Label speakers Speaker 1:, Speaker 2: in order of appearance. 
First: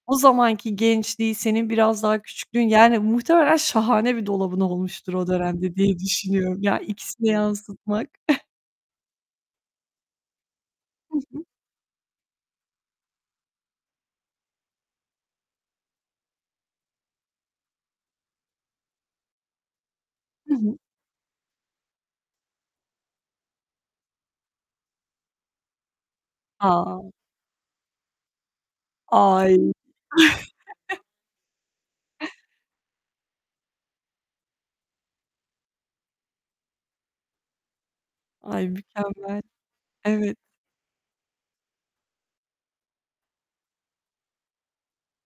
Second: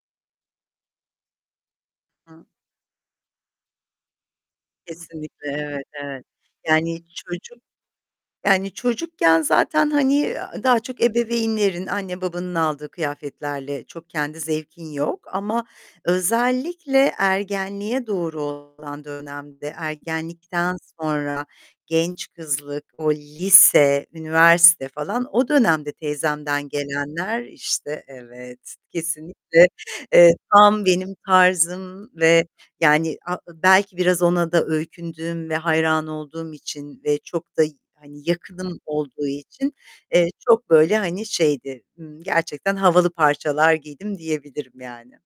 Speaker 1: O zamanki gençliği, senin biraz daha
Speaker 2: Hı
Speaker 1: küçüklüğün, yani muhtemelen şahane bir dolabın olmuştur o
Speaker 2: Kesinlikle,
Speaker 1: dönemde
Speaker 2: evet,
Speaker 1: diye
Speaker 2: evet.
Speaker 1: düşünüyorum. Ya,
Speaker 2: Yani
Speaker 1: ikisini
Speaker 2: çocuk
Speaker 1: yansıtmak.
Speaker 2: yani çocukken zaten, hani, eee, daha çok
Speaker 1: Hı hı.
Speaker 2: ebeveynlerin anne babanın aldığı kıyafetlerle, çok kendi zevkin yok ama özellikle ergenliğe doğru olan dönemde
Speaker 1: Hı
Speaker 2: ergenlikten
Speaker 1: hı.
Speaker 2: sonra genç kızlık, o lise, üniversite falan o dönemde teyzemden
Speaker 1: A.
Speaker 2: gelenler, işte Evet, kesinlikle,
Speaker 1: Ay.
Speaker 2: eee, tam benim tarzım ve yani, a belki biraz ona da öykündüğüm ve hayran olduğum için ve çok da y
Speaker 1: Ay,
Speaker 2: yakınım olduğu
Speaker 1: mükemmel.
Speaker 2: için, eee,
Speaker 1: Evet.
Speaker 2: çok böyle hani şeydi, ımm, gerçekten havalı parçalar giydim diyebilirim yani.